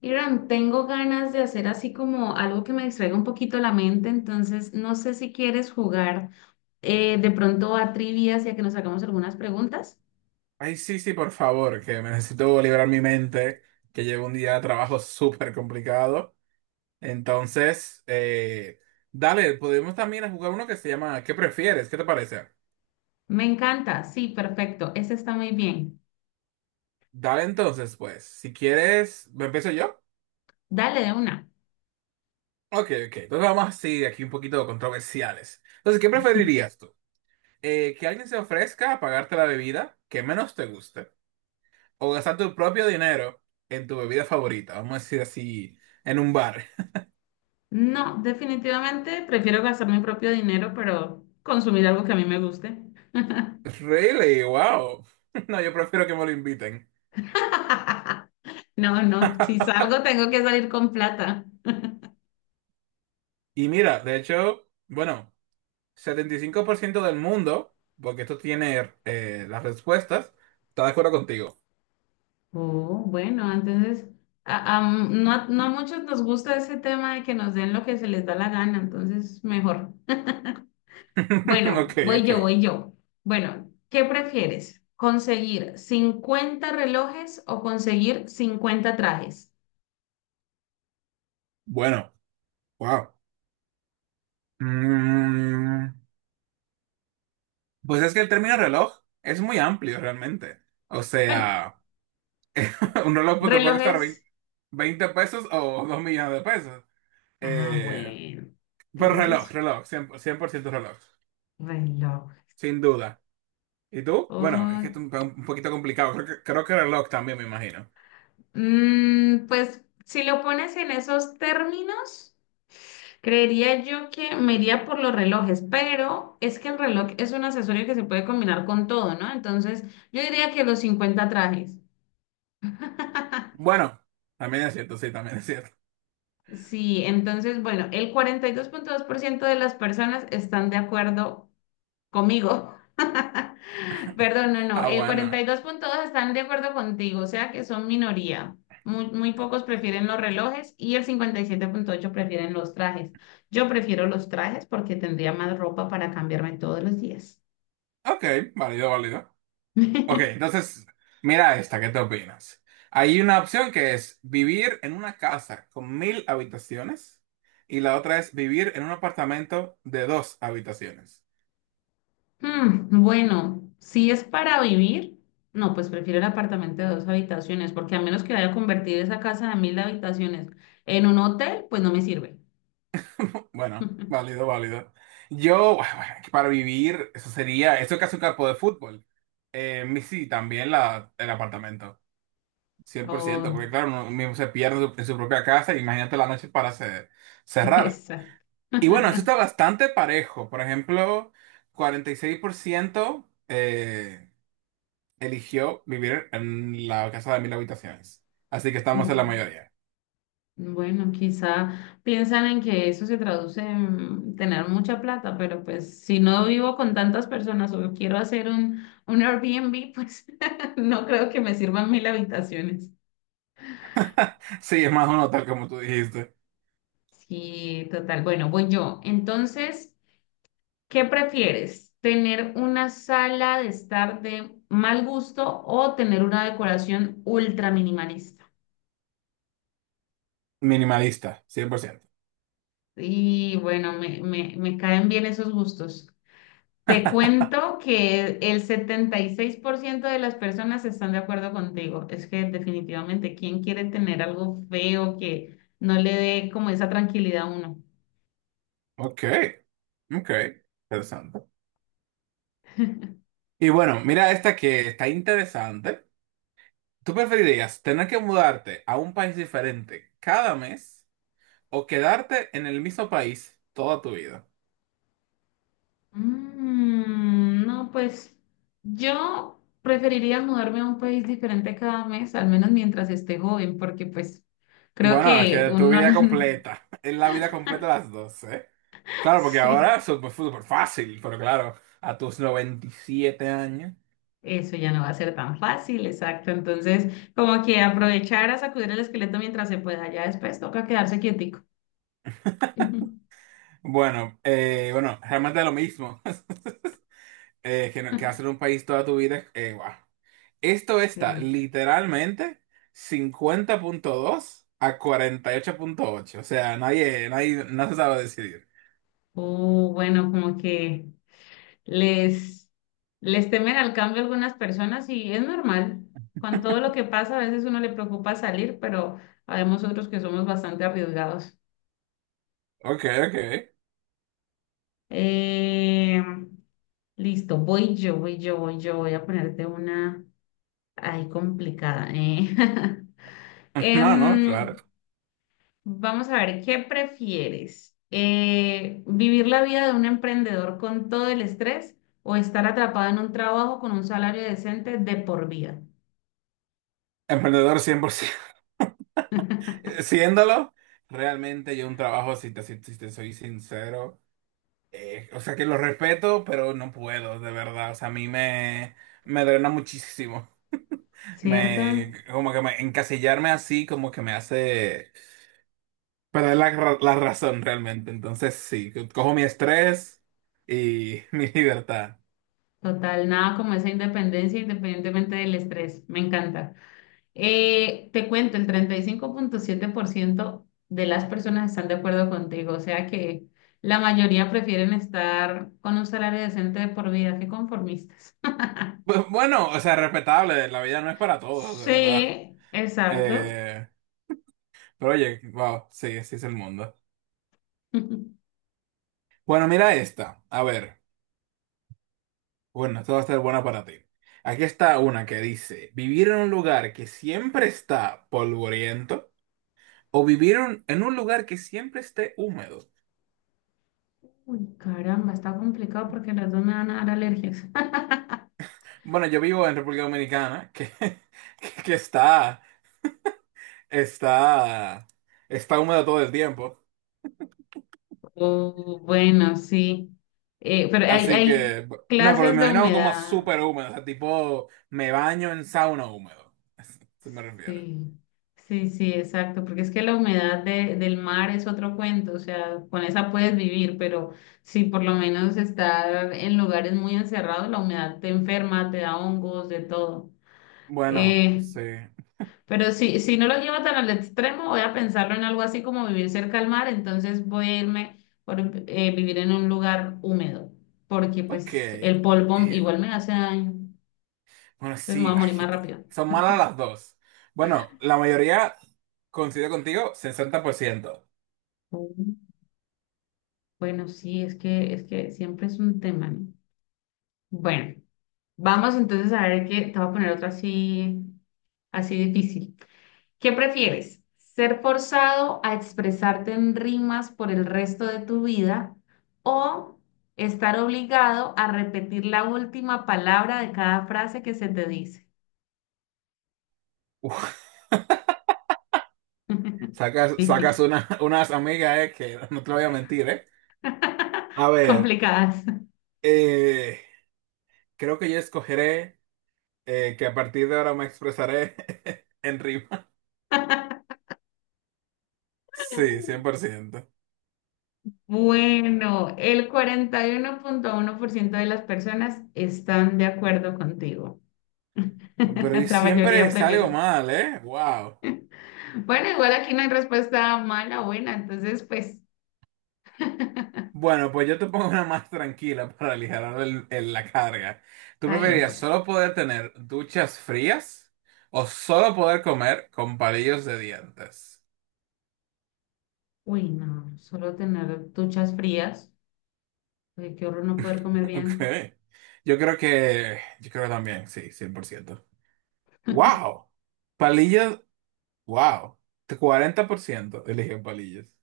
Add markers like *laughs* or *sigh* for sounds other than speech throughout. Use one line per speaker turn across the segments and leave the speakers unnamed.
Irán, tengo ganas de hacer así como algo que me distraiga un poquito la mente, entonces no sé si quieres jugar de pronto a trivias y a que nos hagamos algunas preguntas.
Ay, sí, sí, por favor, que me necesito liberar mi mente, que llevo un día de trabajo súper complicado. Entonces, dale, podemos también jugar uno que se llama ¿Qué prefieres? ¿Qué te parece?
Me encanta, sí, perfecto, ese está muy bien.
Dale entonces, pues, si quieres, ¿me empiezo yo?
Dale de una.
Ok, ok, entonces vamos así, aquí un poquito controversiales. Entonces, ¿qué preferirías tú? ¿que alguien se ofrezca a pagarte la bebida que menos te guste? ¿O gastar tu propio dinero en tu bebida favorita? Vamos a decir así, en un bar.
No, definitivamente prefiero gastar mi propio dinero, pero consumir algo que a mí me guste.
Really, wow. *laughs* No, yo prefiero que me lo inviten.
*laughs* No, no, si salgo tengo que salir con plata.
Y mira, de hecho, bueno, 75% del mundo, porque esto tiene las respuestas, está de acuerdo contigo.
Oh, bueno, entonces no, a no a muchos nos gusta ese tema de que nos den lo que se les da la gana, entonces mejor. *laughs*
*laughs*
Bueno,
Ok,
voy yo,
ok.
voy yo. Bueno, ¿qué prefieres? ¿Conseguir 50 relojes o conseguir 50 trajes?
Bueno, wow. Mm, pues es que el término reloj es muy amplio realmente. O
Bueno,
sea, *laughs* un reloj pues, te puede costar
relojes.
20 pesos o 2 millones de pesos.
Ah,
Eh,
bueno,
pero
tienes
reloj,
razón.
reloj, 100% reloj,
Reloj.
sin duda. ¿Y tú? Bueno, es que esto es un poquito complicado. Creo que reloj también, me imagino.
Mm, pues si lo pones en esos términos, creería yo que me iría por los relojes, pero es que el reloj es un accesorio que se puede combinar con todo, ¿no? Entonces, yo diría que los 50 trajes. *laughs*
Bueno, también es cierto, sí, también es cierto.
Sí, entonces, bueno, el 42,2% de las personas están de acuerdo conmigo. *laughs*
*laughs*
Perdón, no, no.
Ah,
El
bueno.
42.2 están de acuerdo contigo, o sea que son minoría. Muy, muy pocos prefieren los relojes y el 57,8 prefieren los trajes. Yo prefiero los trajes porque tendría más ropa para cambiarme todos los días.
Ok, válido, válido. Ok,
*laughs*
entonces, mira esta, ¿qué te opinas? Hay una opción que es vivir en una casa con 1000 habitaciones y la otra es vivir en un apartamento de 2 habitaciones.
Hmm, bueno, si es para vivir, no, pues prefiero el apartamento de dos habitaciones porque a menos que vaya a convertir esa casa de 1.000 habitaciones en un hotel, pues no me sirve.
Bueno,
*laughs*
válido, válido. Yo, bueno, para vivir, eso sería, eso es casi un campo de fútbol. Sí, también la, el apartamento, 100%
Oh,
porque claro, uno mismo se pierde en su propia casa, imagínate la noche para
*laughs*
cerrar.
exacto.
Y bueno, eso está
*laughs*
bastante parejo. Por ejemplo, 46% eligió vivir en la casa de 1000 habitaciones. Así que estamos
Uf,
en la mayoría.
bueno, quizá piensan en que eso se traduce en tener mucha plata, pero pues si no vivo con tantas personas o quiero hacer un Airbnb, pues *laughs* no creo que me sirvan 1.000 habitaciones.
*laughs* Sí, es más o menos tal como tú dijiste.
Sí, total. Bueno, voy yo. Entonces, ¿qué prefieres? ¿Tener una sala de estar de mal gusto o tener una decoración ultra minimalista?
Minimalista, cien por ciento.
Y bueno, me caen bien esos gustos. Te cuento que el 76% de las personas están de acuerdo contigo. Es que definitivamente, ¿quién quiere tener algo feo que no le dé como esa tranquilidad a uno?
Ok. Ok, interesante. Y bueno, mira esta que está interesante. ¿Tú preferirías tener que mudarte a un país diferente cada mes o quedarte en el mismo país toda tu vida?
Mm, no, pues yo preferiría mudarme a un país diferente cada mes, al menos mientras esté joven, porque pues creo
Bueno, es
que
que tu
uno...
vida
*laughs*
completa, *laughs* es la vida completa las dos, ¿eh? Claro, porque
Sí.
ahora es súper súper fácil, pero claro, a tus 97 años.
Eso ya no va a ser tan fácil, exacto. Entonces, como que aprovechar a sacudir el esqueleto mientras se pueda, ya después toca quedarse quietico. *laughs*
Bueno, bueno, realmente es lo mismo. *laughs* Que, no- que hacer un país toda tu vida, guau. Esto está
Cierto.
literalmente 50,2 a 48,8. O sea, nadie, nadie, no se sabe decidir.
O bueno, como que les, les temen al cambio algunas personas y es normal. Con todo lo que pasa, a veces uno le preocupa salir, pero habemos otros que somos bastante arriesgados.
Ok, ok.
Eh, listo, voy yo, voy yo, voy yo. Voy a ponerte una ahí complicada. *laughs*
*laughs* No, no, claro.
Em, vamos a ver, ¿qué prefieres? ¿Vivir la vida de un emprendedor con todo el estrés o estar atrapado en un trabajo con un salario decente de por vida?
Emprendedor 100%. *laughs* Siéndolo, realmente yo un trabajo, si te soy sincero, o sea que lo respeto, pero no puedo, de verdad. O sea, a mí me drena muchísimo.
¿Cierto?
Me, como que me, encasillarme así, como que me hace. Pero es la razón realmente. Entonces, sí, cojo mi estrés y *laughs* mi libertad.
Total, nada como esa independencia independientemente del estrés. Me encanta. Te cuento, el 35,7% de las personas están de acuerdo contigo, o sea que la mayoría prefieren estar con un salario decente de por vida que conformistas.
Bueno, o sea, respetable, la vida no es para todos, de verdad.
Sí, exacto.
Eh, pero oye, wow, sí, así es el mundo.
*laughs*
Bueno, mira esta. A ver, bueno, esta va a estar buena para ti. Aquí está una que dice, vivir en un lugar que siempre está polvoriento o vivir en un lugar que siempre esté húmedo.
Uy, caramba, está complicado porque las dos me van a dar alergias. *laughs*
Bueno, yo vivo en República Dominicana, que, *laughs* que está... está, está húmedo todo el tiempo.
Oh, bueno, sí. Pero
Así
hay
que, no, pero me
clases de
imagino como
humedad.
súper húmedo, o sea, tipo, me baño en sauna húmedo. *laughs* Se me refiere.
Sí, sí, sí, exacto. Porque es que la humedad de- del mar es otro cuento. O sea, con esa puedes vivir, pero si por lo menos estar en lugares muy encerrados, la humedad te enferma, te da hongos, de todo.
Bueno,
Eh,
sí.
Pero si no lo llevo tan al extremo, voy a pensarlo en algo así como vivir cerca al mar, entonces voy a irme por vivir en un lugar húmedo, porque
Ok.
pues el polvo igual me hace daño,
Bueno,
entonces me voy
sí,
a
ay,
morir más rápido.
son malas las dos. Bueno, la mayoría coincide contigo, 60%.
Mm. Bueno, sí, es que siempre es un tema, ¿no? Bueno, vamos entonces a ver qué, te voy a poner otro así, así difícil. ¿Qué prefieres? ¿Ser forzado a expresarte en rimas por el resto de tu vida o estar obligado a repetir la última palabra de cada frase que se te dice?
*laughs* Uf,
*laughs*
sacas, sacas
Difícil.
una, *laughs* unas amigas, que *laughs* no te lo voy a mentir, eh. A
*laughs*
ver,
Complicadas.
eh, creo que yo escogeré. Que a partir de ahora me expresaré *laughs* en rima. Sí, 100%.
Bueno, el 41,1% de las personas están de acuerdo contigo. *laughs*
Pero y
La
siempre
mayoría
salgo
prefieren.
mal, ¿eh? Wow.
Bueno, igual aquí no hay respuesta mala o buena, entonces pues
Bueno, pues yo te pongo una más tranquila para aligerar la carga. ¿Tú
está bien,
preferirías
pues.
solo poder tener duchas frías o solo poder comer con palillos de dientes?
Uy, no, solo tener duchas frías. Uy, qué horror no poder
*laughs*
comer
Ok.
bien.
Yo creo que también, sí, 100%. ¡Wow! Palillos, wow. 40% eligen palillos.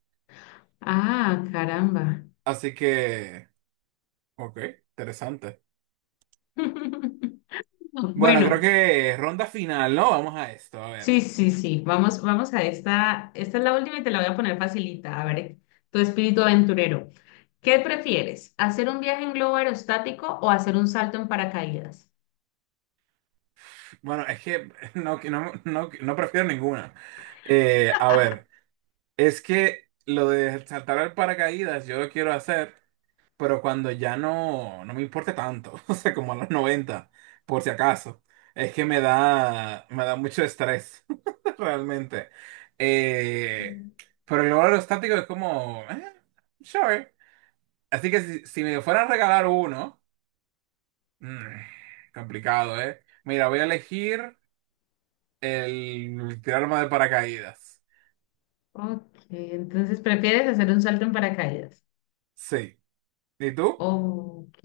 Ah, caramba.
Así que... Ok, interesante.
*laughs*
Bueno, creo
Bueno,
que ronda final, ¿no? Vamos a esto, a ver.
sí, sí, sí. Vamos, vamos a esta. Esta es la última y te la voy a poner facilita. A ver, tu espíritu aventurero. ¿Qué prefieres? ¿Hacer un viaje en globo aerostático o hacer un salto en paracaídas?
Bueno, es que *laughs* no, que no, no, no prefiero ninguna. A ver, es que lo de saltar al paracaídas yo lo quiero hacer, pero cuando ya no, no me importe tanto, *laughs* o sea, como a los 90, por si acaso. Es que me da mucho estrés, *laughs* realmente. Eh,
Mm.
pero el logro estático es como, sure. Así que si me fueran a regalar uno. Mm, complicado, ¿eh? Mira, voy a elegir el tirarme de paracaídas.
Ok, entonces prefieres hacer un salto en paracaídas.
Sí. ¿Y tú?
Ok.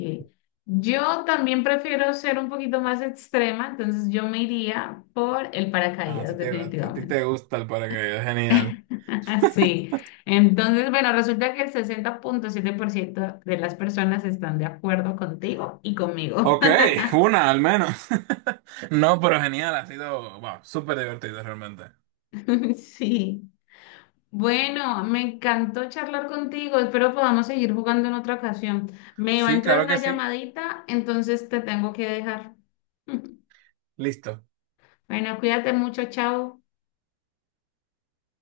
Yo también prefiero ser un poquito más extrema, entonces yo me iría por el
Ah,
paracaídas,
a ti
definitivamente.
te gusta el paracaídas, genial.
*laughs* Sí. Entonces, bueno, resulta que el 60,7% de las personas están de acuerdo contigo y conmigo.
Ok,
*laughs*
*laughs* una al menos. *laughs* No, pero genial, ha sido, wow, súper divertido realmente.
Sí. Bueno, me encantó charlar contigo. Espero podamos seguir jugando en otra ocasión. Me va a
Sí,
entrar
claro que
una
sí.
llamadita, entonces te tengo que dejar. *laughs*
Listo.
Bueno, cuídate mucho, chao.